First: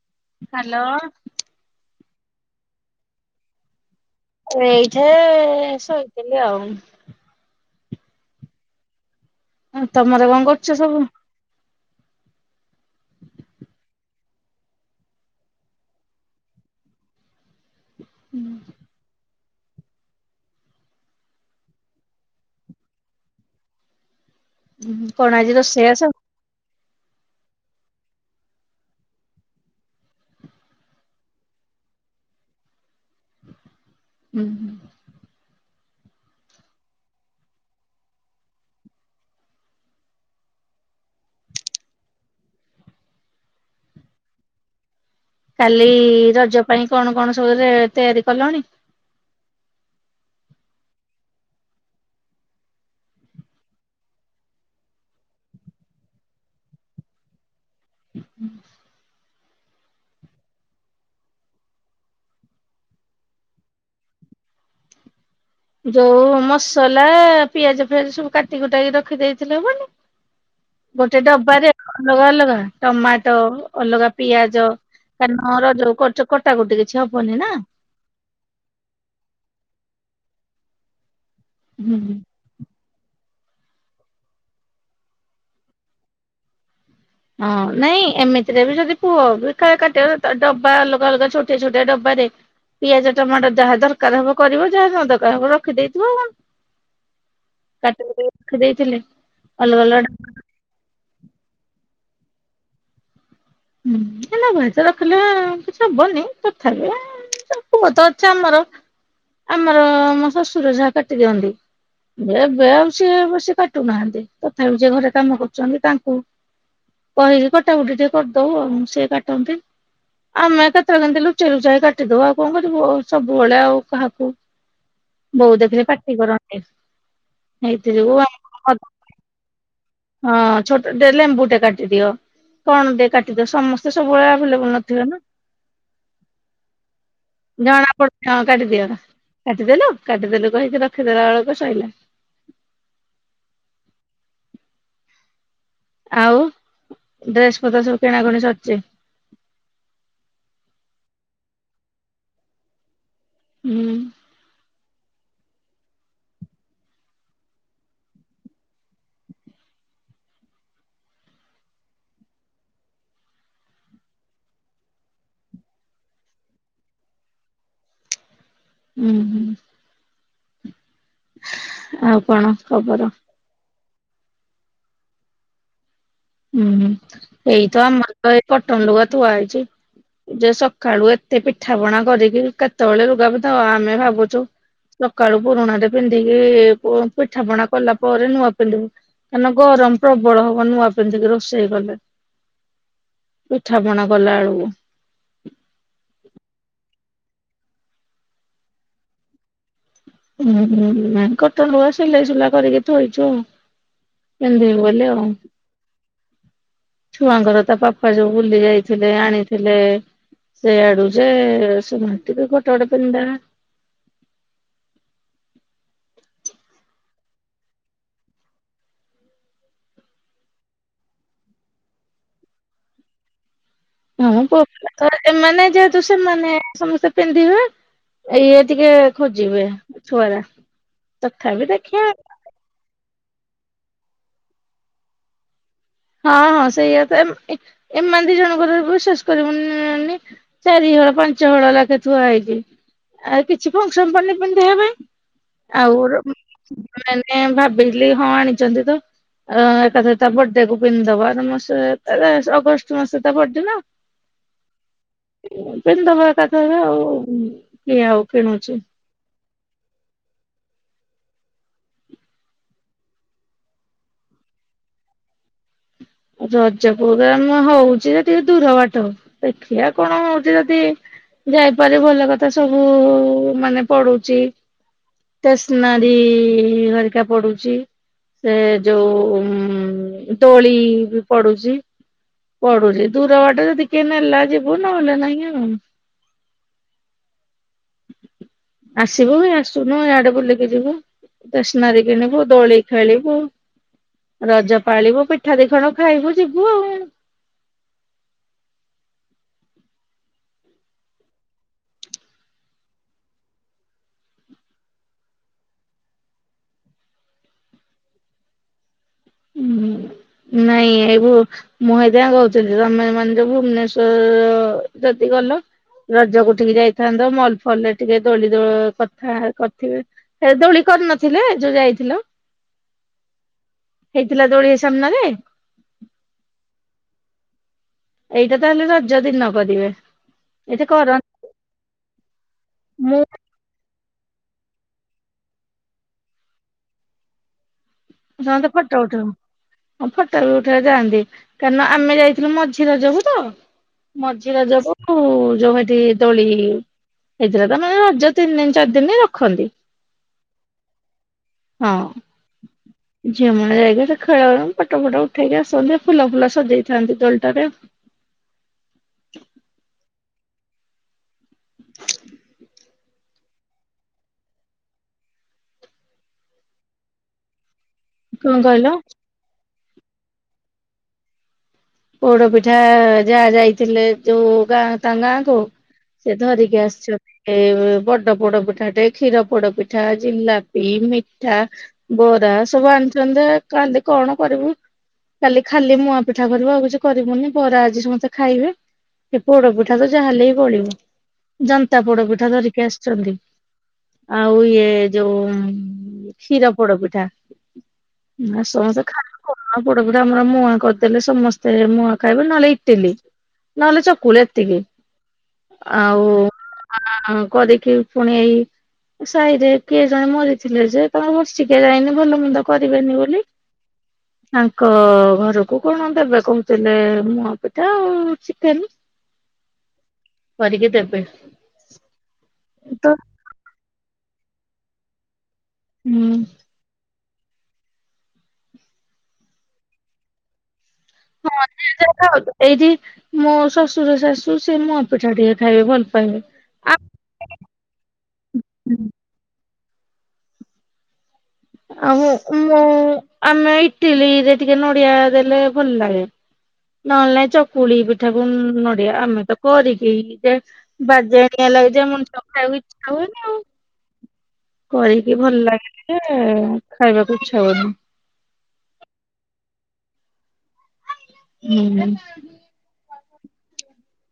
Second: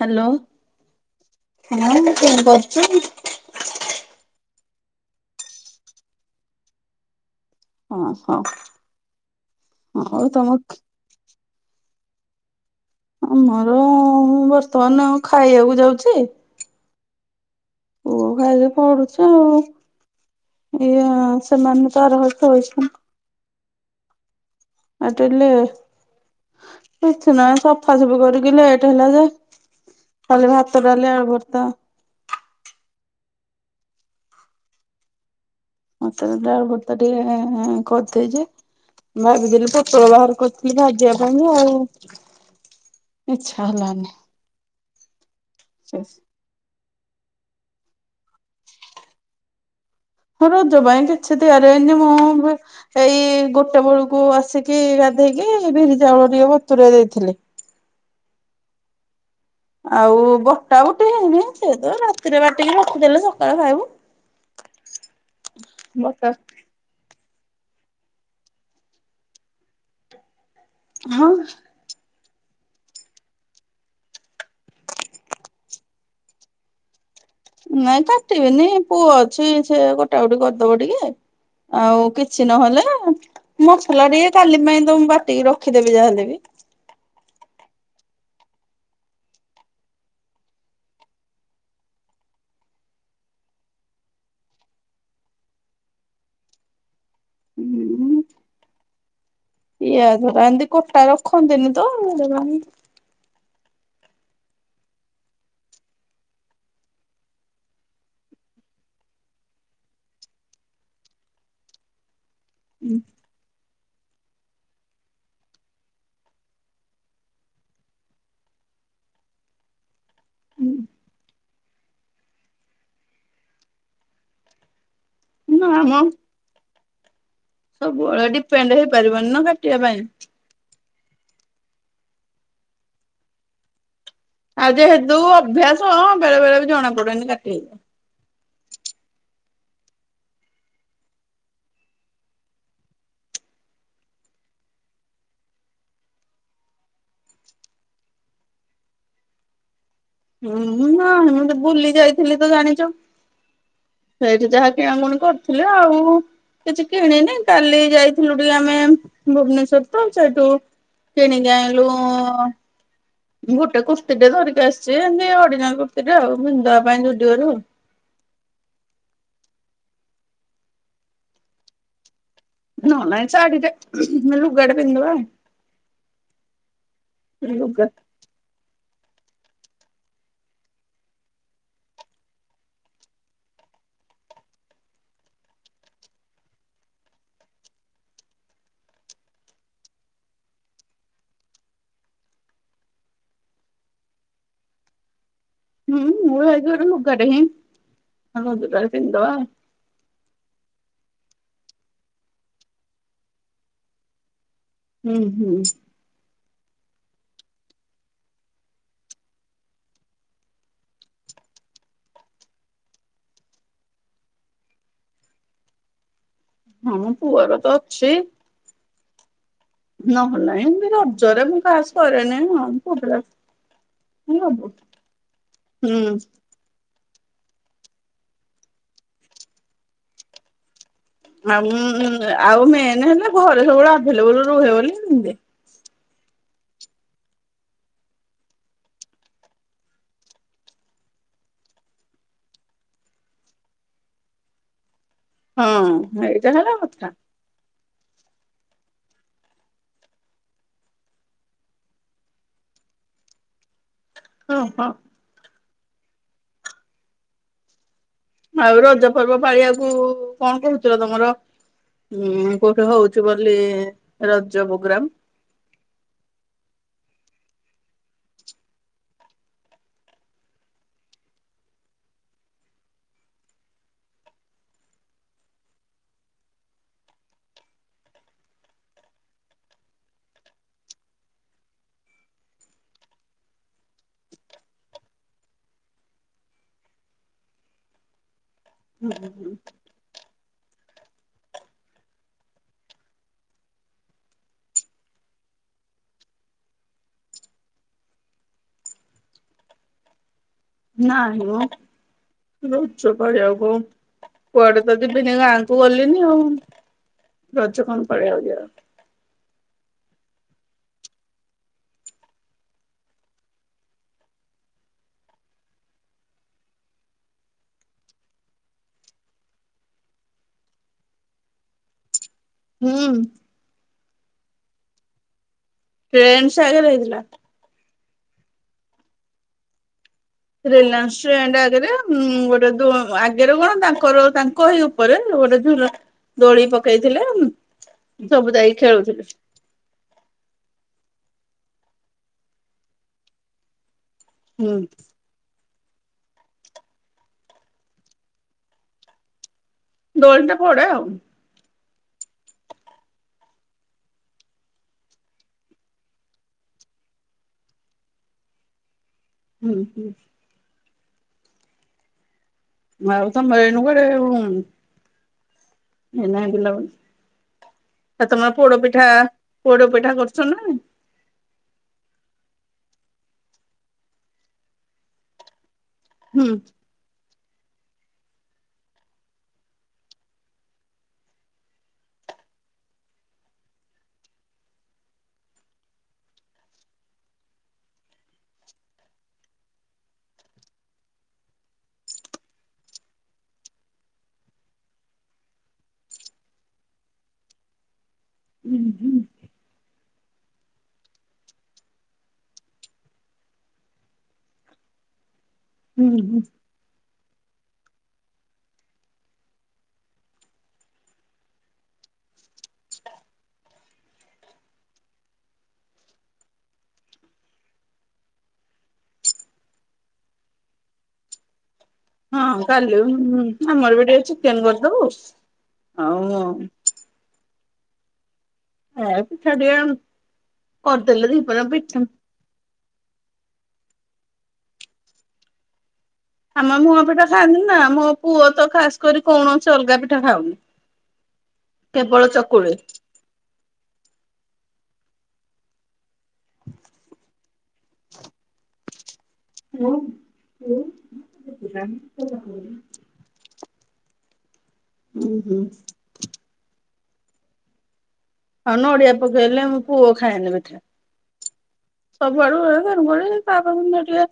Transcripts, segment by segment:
Hello hello. ହ କଣ କରୁଚୁ? ଏଇଠି ଶୋଇଥିଲି ଆଉ। ହଁ, ହଉ। ଆଉ ତମର କଣ କରୁଛ ସବୁ? ଆମର ବର୍ତ୍ତମାନ ମୁଁ ଖାଇବାକୁ ଯାଉଛି ପୁଅ ଖାଇଲେ ପଡୁଛି ଆଉ ଇଏ ସେମାନେ ତ ଆର ଘରେ ସୋଇଛନ୍ତି। [unintelligible] କଣ କିଛି ଆଜି ରୋଷେଇବାସ? ନାହିଁ ସଫାସଫି କରିକି ଲେଟ ହେଲା ଯେ, ଖାଲି ଭାତ, ଡାଲି ଆଳୁ ଭର୍ତ୍ତା। ହୁଁ, ହୁଁ। ଭାତ, ଡାଲି। ଆଳୁ ଭତ୍ତା ଟିକେ କରିଦେଇଛି। ଭାବିଥିଲି ପୋଟଳ ବାହାର କରିଥିଲି ଭାଜିବା ପାଇଁ ଆଉ। ଇଛା ହେଲାନି। କାଲି ରଜ ପାଇଁ କଣ କଣ ସବୁ ତିଆରି କଲଣି? ହ [inaudible] ହଁ ରଜ ପାଇଁ କିଛି ତିଆରି ହେଇନି ମୁଁ ବି ଏଇ ଗୋଟେ ବେଳକୁ ଆସିକି ଗାଧେଇକି ବିରି ଚାଉଳ ଟିକେ ବତୁରେଇ ଦେଇଥିଲି। ହୁଁ [inaudible] ଆଉ ବଟା ବଟା ହେଇନି ସେ ତ ରାତିରେ ବାଟିକି ରଖିଦେଲେ ସକାଳୁ ଖାଇବୁ। ଯଉ ବଟା ମସ୍ ମସଲା ପିଆଜ, ଫିଆଜ ସବୁ କାଟି କୁଟାକି ରଖିଦେଇଥିଲେ ହବନି? ଗୋଟେ ହଁ ଡବାରେ ଅଲଗା, ଅଲଗା ଟମାଟୋ ଅଲଗା, ପିଆଜ କାରଣ ରଜ କଟା କଟି କିଛି ହବନି ନା। ନାଇଁ ବା କାଟିବିନି ପୁଅ ଅଛି ସେ କଟା କଟି କରିଦବ, ଟିକେ ଆଉ କିଛି କିଛି ନହେଲେ ମସଲା ଟିକେ କାଲି ପାଇଁ ତ ମୁଁ ବାଟିକି ରଖିଦବି ଯାହା ହେଲେବି ହଁ ନାଇଁ ଏମିତିରେ ବି ଯଦି ପୁଅ ବି କାଟ ଡବା ଅଲଗା ଅଲଗା ଛୋଟିଆ ଛୋଟିଆ ଡବାରେ ପିଆଜ, ଟମାଟର ଯାହା ଦରକାର ହବ କରିବ ଯାହା ନ ଦରକାର ହବ ରଖିଦେଇଥିବ [unintelligible] କାଟିକୁଟିକି ରଖି ଦେଇେଥିଲେ ପିଆଜ ହରା ଏମିତି କଟା ରଖନ୍ତିନି ତ? ହୁଁ [unintelligible] ରଖିଲେ କିଛି ହବନି ତଥାପି [unintelligible] ଅଛି ଆମର, ଆମର ଆମ ଶଶୁର ଯାହା କାଟି ଦିଅନ୍ତି, ଏବେ ଆଉ ସିଏ ବସି କାଟୁ ନାହାନ୍ତି, ତଥାପି ଯିଏ ଘରେ କାମ କରୁଛନ୍ତି ତାଙ୍କୁ କହିକି କଟାକଟି ଟିକେ କରିଦବୁ ଆଉ ସିଏ କାଟନ୍ତି। ଆମେ କେତେବେଳେ କେମିତି ଲୁଚେଇ, ଲୁଚେଇ କାଟିଦବା ଆଉ କଣ କରିବ ସବୁବେଳେ ଆଉ କାହାକୁ ବୋଉ ନା ଦେଖିଲେ ମ ପାଟି କରନ୍ତି। ହେଇଥି ଯୋଗୁ ସବୁବେଳେ ଆମ ଡିପେଣ୍ଡ ହେଇପାରିବନି ନା କାଟିବା ପାଇଁ। ହଁ ଛୋଟ ଟେ ଲେମ୍ବୁ ଟେ କାଟିଦିଅ, କଣ ଟେ କାଟିଦିଅ, ସମସ୍ତେ ସବୁବେଳେ ଆଭେଲେବୁଲ ଆଉ ନଥିବେ ନା ଯେହେତୁ ଅଭ୍ୟାସ ବେଳେ ବେଳେ ବି ଜଣା ପଡୁନି କାଟି ହେଇଯାଉ ଜଣା ପଡୁନି ହଁ କାଟିଦିଅ, କାଟିଦେଲୁ? କାଟିଦେଲୁ କହିକି ରଖିଦେଲା ବେଳକୁ ସଇଲା। ଆଉ ଡ୍ରେସ ପତ୍ର ସବୁ କିଣାକଣି ସରିଛି? ହୁଁ ନ ମୁତ ବୁଲି ଯାଇଥିଲି ତ ଜାଣିଛ? ହୁଁ ସେଇଠି ଯାହା କିଣା କୁଣି କରିଥିଲି ଆଉ। କିଛି କିଣିନି କାଲି ଯାଇଥିଲୁ ଟିକେ ଆମେ ଭୁବନେଶ୍ଵରତ ସେଇଠୁ କିଣିକି ଆଣିଲୁ ଗୋଟେ କୁର୍ତ୍ୀଟେ ଧରିକି ଆସିଚି ଏମିତି ଅଡ଼ିନାଲ କୁର୍ତ୍ତିୀଟେ ଆଉ ବିନ୍ଧବା ପାଇଁ ଯୁଡିଅରୁ। ଉଁ ହୁଁ ଆଉ କଣ? ଖବର ନହେଲେ ନାଇଁ ସାଢ଼ିଟେ ନହେଲେ ଲୁଗାଟେ ବିନ୍ଦିଦବା ଆଉ। ଉଁ ହୁଁ ଏଇତ ଆମରି ପାଇଁ କଟନ ଲୁଗା ଥୁଆହେଇଚି। ଯେ ସକାଳୁ ଏତେ ପିଠା ପଣା କରିକି କେତେବେଳେ ଲୁଗା ପିନ୍ଦା ଆମେ ଭାବୁଚୁ ସକାଳୁ ପୁରୁଣାଟେ ପିନ୍ଧିକି ପୁ ପିଠା ପଣା କଲା ପରେ ନୂଆ ପିନ୍ଧିବୁ। ହେନ ଗରମ ପ୍ରବଳ ହବ ନୂଆକ୍ ପିନ୍ଦିକି ରୋଷେଇ କଲେ ପିଠା, ପଣା କଲା ଆଳକୁ। ହୁଁ ମୁଁ ହେଇଟୁ ଗୋଟେ ଲୁଗାଟେହିଁ ରଜଟାରେ ପିନ୍ଧିଦବା। ହୁଁ, ହୁଁ ନାଁ ଗୋଟେ ଲୁଗା ସିଲେଇ ସୁଲା କରିକି ଥୋଇଚୁ ଆଉ ପିନ୍ଧିବୁ ବୋଲି। ହୁଁ ଆଉ। ହୁଁ। ଛୁଆଙ୍କର ତାପାପା ଯୋଉ ବୁଲି ଯାଇଥିଲେ ଆଣିଥିଲେ ସେଇଆଡ଼ୁଯେ ସେମାନ୍ତିବି ଗୋଟେ ଗୋଟେ ପିନ୍ଧ୍ଦେବେ। ହଁ ପୁଅରତ ଅଛି। ନହେଲେ ନାଇଁ ଏମିତି ରଜରେ ମୁଁ କାସ୍ କରେନି ଆଉ ପୁଅପିଲା ହୁଁ ପୁଆପିଲା ଥରେ ଏମାନେ ଯେହେତୁ ହୁଁ ସେମାନେ ସମସ୍ତେ ପିନ୍ଧିବେ ଆ ଇଏ ଟିକେ ଖୋଜିବେ ଛୁଆରା। ତଥାପି ଦେଖିବା ମାମୁଁ ଆଉ ମେନ୍ ହେଲା ଘରେ ସବୁବେଳେ ଆଭେଲେବୁଲ ରୁହେବୋଲି ପିନ୍ଧେ। ହଁ ହଁ ସେଇଆତ ଏମାନେ ଦିଜଣଙ୍କର ବିଶ୍ୱାସ କରିବୁନିି ନାନି ଚାରି ହଳ ପାଞ୍ଚ ହଳ ଲେଖା ଥୁଆ ହେଇଚି ଆଉ କିଛି ଫଙ୍କ୍ସନ୍ ପଡ଼ିନେ ପିନ୍ଧିବେ ହଁ ଆଉ ଓର୍ ଏଇଟା ହେଲା କଥା ମେନ୍ ମେ ଭାବିଥିଲି ହଁ ଆଣିଚନ୍ତିତ ଅଁ ଏକାଥରେ ତାବଡ୍ ତାକୁ ପିନ୍ଧିଦବ ଆର ମାସେ ତା ଅଗଷ୍ଟ ମାସେ ତା ବଡେନା। ଓହୋ। ପିନ୍ଧିଦବ କଥାଥରେ ଆଉ କିଏ ଆଉ କିଣୁଛି ଆଉ ରଜ ପର୍ବ ପାଳିବାକୁ କଣ କହୁଥୁଲ ତମର? ହୁଁ କୋଉଠି ହଉଚି ବୋଲି ରଜ ପୋଗ୍ରମ? ରଜ ପୋଗ୍ରାମ ହଉଚିଯେ ଟିକେ ଦୂର ବାଟ ଦେଖିଆ କଣ ହଉଚି ଯଦି ଯାଇପାରେ ଭଲ କଥା ସବୁ ମାନେ ପଢୁଚି ଷ୍ଟେସ୍ନାରୀ ହରିକା ପଡ଼ୁଚି ସେ ଯୋଉ ଉଁ ଦୋଳି ପଡ଼ୁଚି ପଡ଼ୁଚି ଦୂର ବାଟ ଯଦି କିଏ ନେଲା ଯିବୁ ନହେଲେ ନାହିଁ ଆଉ। ଆସିବୁକି ଆସୁନୁ ଇଆଡ଼େ ବୁଲିକି ଯିବୁ ଟେସ୍ନାରୀ କିଣିବୁ ଦୋଳି ଖେଳିବୁ? ରଜ ପାଳିବୁ ପିଠା ଦିଖଣ୍ଡ ଖାଇବୁ ଯିବୁ ଆଉ। ନାଇଁ ମୋ। ରଜ ପାଳିବାକୁ କୁଆଡ଼େତ ଯିବିନି ଗାଁକୁ ଗଲିନି ଆଉ। ରଜ କଣ ପାଳିବାକୁ ଯିବି ଆଉ। ଉଁ ହଁ ନାଇଁ ଏଇବୁ ମୁଁ ହେଇଥିପାଇଁ କହୁଥିଲି ତମେ ମାନେ ସବୁ ଭୁବନେସ୍ୱର୍ ଅ ଯଦି ଗଲ ରଜ କୋଠିକି ଯାଇଥାନ୍ତ ମଲ୍ ଫଲରେ ଟିକେ ଦୋଳି ଦୋଅ କଥା କରିଥିବେ ସେ ଦୋଳି କରିନଥିଲେ ଯୋଉ ଯାଇଥିଲ? ହୁଁ। ହେଇଥିଲା ଦୋଳି ସାମ୍ନାରେ? [unintelligible] ହେଇଥିଲା। ଏଇଟା ତାହେଲେ ରଜ ଦିନ କରିବେ। ଏଇଟା ରିଲାନ୍ସ୍ କର ସ୍ତେଣ୍ଡ ଆଗରେ ଉଁ ଗୋଟେ ଦୋ ମୁଁ ଆଗରେ କଣ ତା ଙ୍କର ତାଙ୍କରି ଉପରେ ଗୋଟେ ଝୁଲ ଦୋଳି ପକେଇଥିଲେ ଉଁ ସବୁ ସମସ୍ତେ ଯାଇ ଫଟୋ ଉଠଉ ଖେଳୁଥିଲୁ। ହଁ ଫଟୋଲ ଉଠାଇ ଯାଆନ୍ତି କାରଣ ଆମେ ଯାଇଥିଲୁ ମଝି ରଜକୁୁତ। ହୁଁ ମଝିରଜକୁ ଉ ଯୋଉ ଏଠି ଦୋଳି, ହେଇଥିଲା ତାମାନେ ରଜ ତିନି ଦିନି ଚାରି ଦିନି ରଖନ୍ତି। ଦୋଳିଟେ ପଡେ ଆଉ। ହଁ। ଝିଅ ମାନେ ଯାଇକି ସେ ଖେଳ ପଟ, ଫଟ ଉଠେଇକି ଆସନ୍ତି। ଫୁଲ, ଫୁଲ ସଜେଇଥାନ୍ତି ଦୋଳିଟାରେ। ହୁଁ ହୁଁ। ଝଂକ୍ ହୁଁ। ଆଉ ତମେ [unintelligible] କୁଆଡେ ଆଉ। ଏ ନାଇଁ ବୁଲାବୁଲି ଆଉ ତମର କଣ କହିଲ ପୋଡପିଠା ପୋଡ ପିଠା କରୁଛ ନା ନାଇଁ। ପୋଡ ପିଠା ଯାହା ଯାଇଥିଲେ ଯୋଉ ଗାଁ ତାଙ୍କ ଗାଁ କୁ। ସେ ହୁଁ ଧରିକି ଆସିଛନ୍ତି। ଏ ବଡ ପୋଡ ପିଠାଟେ କ୍ଷୀର ପୋଡ ପିଠା ଜିଲାପି ମିଠା ବରା ସବୁ ଆଣିଛନ୍ତି ଯେ କାଲି କଣ କରିବୁ। କାଲି ଖାଲି ମୁୂଆ ପିଠା କରିବ ଆଉ ଛି କରିବୁନି ବରା ଆଜି ସମସ୍ତେ ଖାଇବେ ସେ ପୋଡ ପିଠା ତ ଯାହା ହେଲେ ବି ବଳିବ। ଜନ୍ତା ପୋଡପିଠା ଧରିକି ଆସିଛନ୍ତି। ଆଉ ଇଏ ଯୋଉ କ୍ଷୀର ପୋଡ ପିଠା। ନା ହୁଁ ସମସ୍ତେ ହୁଁ ଖାଇ [unintelligible] କଁ ପୋଡ ପିଠା ଆମର ମୁଆଁ କରିଦେଲେ ସମସ୍ ସେ ମୁଁଆଁ ଖାଇବେ ନହେଲେ ଇଟିଲି ନହେଲେ ଚକୁଲ ଏତିକି। ହୁଁ ଆଉ ହୁଁ କ କରିକି ପୁଣି ଏଇ ସାଇରେ କିଏ ଜଣେ ମରିଥିଲେ ଯେ ତାଙ୍କ ବର୍ଷିକିଆ ଯାଇନି ଭଲ ମନ୍ଦ କରିବେନି ବୋଲି ତାଙ୍କ ଘରକୁ କଣ ଦେବା କହୁଥିଲେ ମୁଆଁ ପିଠା ଆଉ ଚିକେନ। କରିକି ଦେବେ। ହଁ କାଲି ତ [unintelligible] ଆମର ବି ଟିକେ ଚିକେନ କରିଦବୁ ହୁଁ ଆଉ ଏ ପିଠା ଦିଆ କରିଦେଲେଣି ହଁ [unintelligible] କଥା ହୋଉଚୁ। ଏଇଠି ମୋ ଶ୍ୱଶୁର ଶାଶୁ ସେ ମୋ ପିଠା ଟିକେ ଖାଇବେ ଭଲ ପାଇବେ। ଆମ ମୁହଁ ପିଠା ଖାଆନ୍ତି ନା ମୋ ପୁଅ ତ ହୁଁ। ଖାସ କରି କୌଣସି ଅଲଗା ପିଠା ଖାଉନି। ଆଉ କେବଳ ଚକୁଳି। ମୁଁ ଆମେ ଇଟିଲୀ ରେ ଟିକେ ନଡିଆ ଦେଲେ ଭଲ ଲାଗେ। ନହେଲେ ନାଇଁ ଚକୁଳି ପିଠା କ ନଡିଆ ଆମେ ତ ଉୁଁ କରିକି ଯେ ହୁଁ ବାଜେଣିଆ ଲାଗୁଚି ମଣିଷ ଖାଇବାକୁ ଇଚ୍ଛା ହୁଏନି ଆଉ। କରିକି ଭଲ ଲାଗେ ଯେ ଖାଇବାକୁ ଇଛା ହୁଏନି। ଆଉ ନଡିଆ ପକେଇଲେ ଆମ ପୁଅ ଖାଏନି ପିଠା ହୁଁ। ସବୁଆଡୁ [unintelligible] କା ପାଖରୁ ନେ ଟିକେ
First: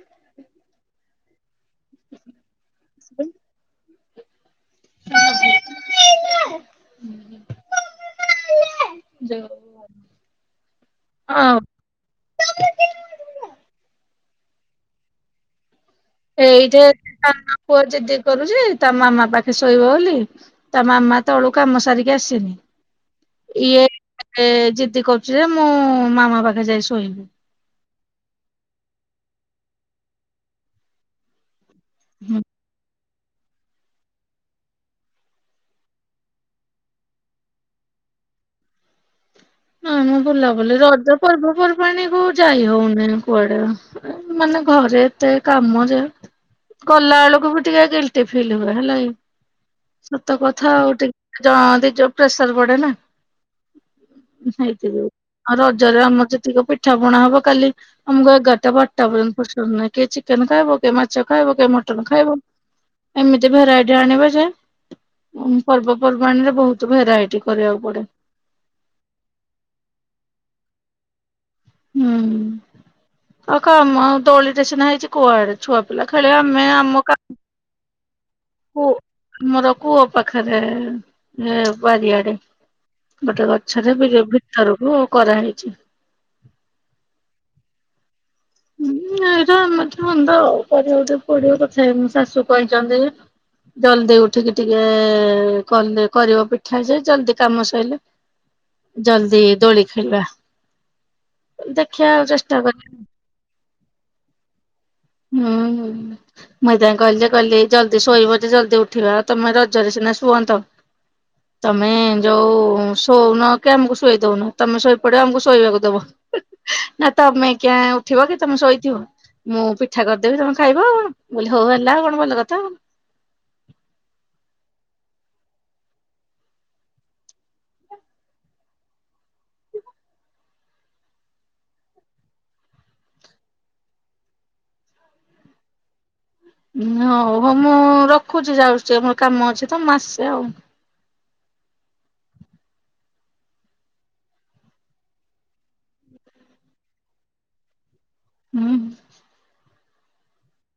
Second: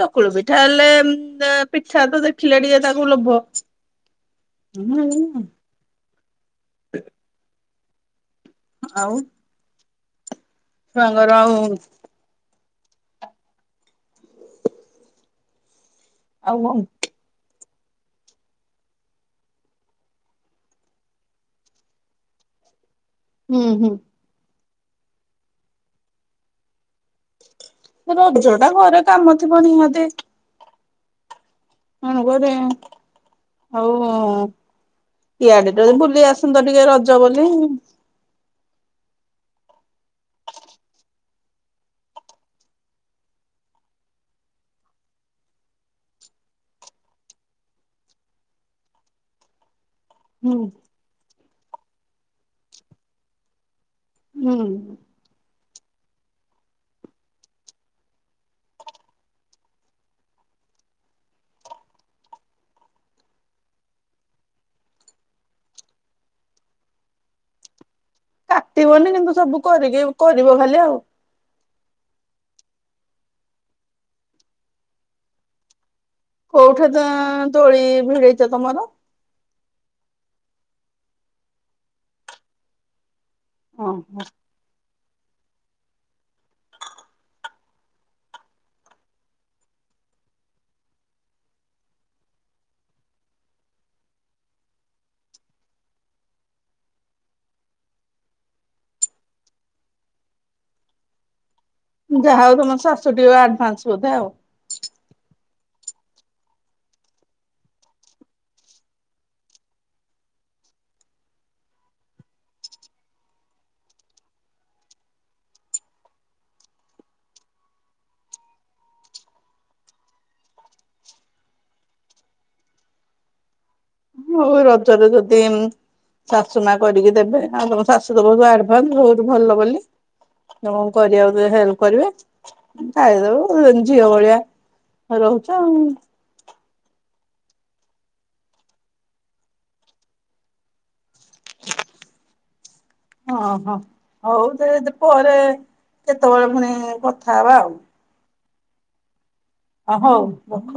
ଚକୁଳ ପିଠା ହେଲେ ଦେ ପିଠା ତ ଦେଖିଲେ ଟିକେ ତାକୁ ଲୋଭ [unintelligible] ଆଉ ଯୋଉ ଛୁଆଙ୍କର ଆଉ ହଁ ଆଉ କଣ ଏଇଠେ ତା ପୁଅ ଯିଦି କରୁଛି ତା ମାମା ପାଖେ ଶୋଇବ ବୋଲି। ତା ମାମା ତଳୁ କାମ ସାରିକି ଆସିନିମ। ହୁଁ ଇଏ ହୁଁ। ଯିଦି କରୁଛି ଯେ ମୁଁ ମାମା ପାଖେ ଯାଇ ଶୋଇବି। ରଜଟା ଘରେ କାମ ଥିବ ନିହାତି। ନଣ ଗଦେ [inaudible] ହଉ ହଉ ଇଆଡେ ଟିକେ ବୁଲି ଆସନ୍ତ ଟିକେ ରଜ ବୋଲି। ନାଇଁମ ବୁଲାବୁଲି ରଜ ପର୍ବପର୍ବାଣିୀକୁ ଯାଇ ହଉନି କୁଆଡେ। ମାନେ ଘରେ ଏତେ କାମଜେ କଲା ଏଳକୁ ବି ଟିକେ ଗିଲଟି ଫିଲ୍ ହୁଏ ହେଲାକି। ସତ ହୁଁ। କଥା ଆଉ ଟିକେ ଜଣ ଦି ଯୋଉ ପ୍ରେସର ପଡେ ନା। ହୁଁ ହେଇଥିପାଇଁ ଆଉ ରଜରେ ଆମର ଯେତିକ ପିଠା ପଣା ହବ କାଲି ଆମକୁ ଏଗାରଟା ବାରଟା ପର୍ଯ୍ୟନ୍ତ ଫୁରସତ ନାଇଁ କିଏ ଚିକେନ ଖାଇବ କିଏ ମାଛ ଖାଇବ କିଏ ମଟନ୍ ଖାଇବ। ଏମିତି ଭେରାଇଟି ଆଣିବେ ଯେ ପର୍ବପର୍ବାଣିରେ ବହୁତ ଭେରାଇଟି କରିବାକୁ ପଡେ। ବନି କିନ୍ତୁ ସବୁ କରିକି କରିବ ଖାଲି ଆଉ। ହୁଁ ଆଉ କାମ ଦୋଳିଟେ ସିନା ହେଇଛି କୁଆଡେ ଛୁଆ ପିଲା ଖେଳିବେ ଆମେ କୋଉଠି ତ ଆମ କା ଦୋଳି ଭିଡିଛ ତମର? ଆମର କୂଅ ପାଖରେ ହେ ବାରିଆଡେ ଗୋଟେ ଗ ପଛରେ ବିଲ ଭିତରକୁ କରାହେଇଛି। ହୁଁ ଏଇରା ଏମିତି ଧନ୍ଦା ଆଉ କରିବାକୁ ଟିକେ ପଡିବ ତଥାପି ଆମ ଶାଶୁ କହିଛନ୍ତି ଜଲ୍ଦି ଉଠିକି ଟିକେ କଲେ କରିବ ପିଠାଜେ ଜଲଦି କାମ ସଇଲେ ଜଲଦି ଦୋଳି ଖେଳିବା। ଦେଖିବା ଆଉ ଚେଷ୍ଟା କର ତୁ ଆଡାନ୍ସ ବୋଧେ ଆଉ। ହୁଁ ହୁଁ। ମୁଁ ହେଇଥିପାଇଁ କହିଲି ଜେ କହିଲି ଜଲଦି ଶୋଇବ ଯେ ଜଲଦି ଉଠିବ ଆଉ ତମେ ରଜରେ ସିନା ଶୁଅନ୍ତ। [inaudible] ତମେ ଯୋଉ ଶୋଉନ କି ଆମକୁ ଶୋଇ ଦଉନ ତମେ ଶୋଇପଡିବ ଆମକୁ ଶୋଇବାକୁ ଦବ। ନା ତମେ କିଆଁ ଉଠିବ କି ତମେ ଶୋଇଥିବ ମୁଁ ପି ପିଠା କରିଦେବି ତମେ ଖାଇବ ଆଉ କଣ ମୁଁ କହିଲି ହଉ ହେଲା ଆଉ କଣ ଭଲ କଥା। ହଉ ରଜରେ ଯଦି ଶାଶୁ ମା କରିକି ଦେବେ ଆଉ ତମ ଶାଶୁ ତ ବହୁ ଆଡଭାନ୍ସ ବହୁତ ଭଲ ବୋଲି ତମକୁ କରିବାକୁ ଦେବେ ହେଲ୍ପ କରିବେ। ଖାଇଦବ ଝିଅ ଭଳିଆ ରହୁଛ ଆଉ। ଉଁ ହଉ ହଉ ମୁଁ ରଖୁଛି ଯାଉଛି ଆମର କାମ ଅଛି ତ ମୁଁ ଆସେ ଆଉ। [inaudible] ଓହୋ ହଉ ଦେ ଦେ ପରେ କେତେବେଳେ ପୁଣି କଥା ହବା ଆଉ। ହୁଁ। ଅ ହଉ ରଖ।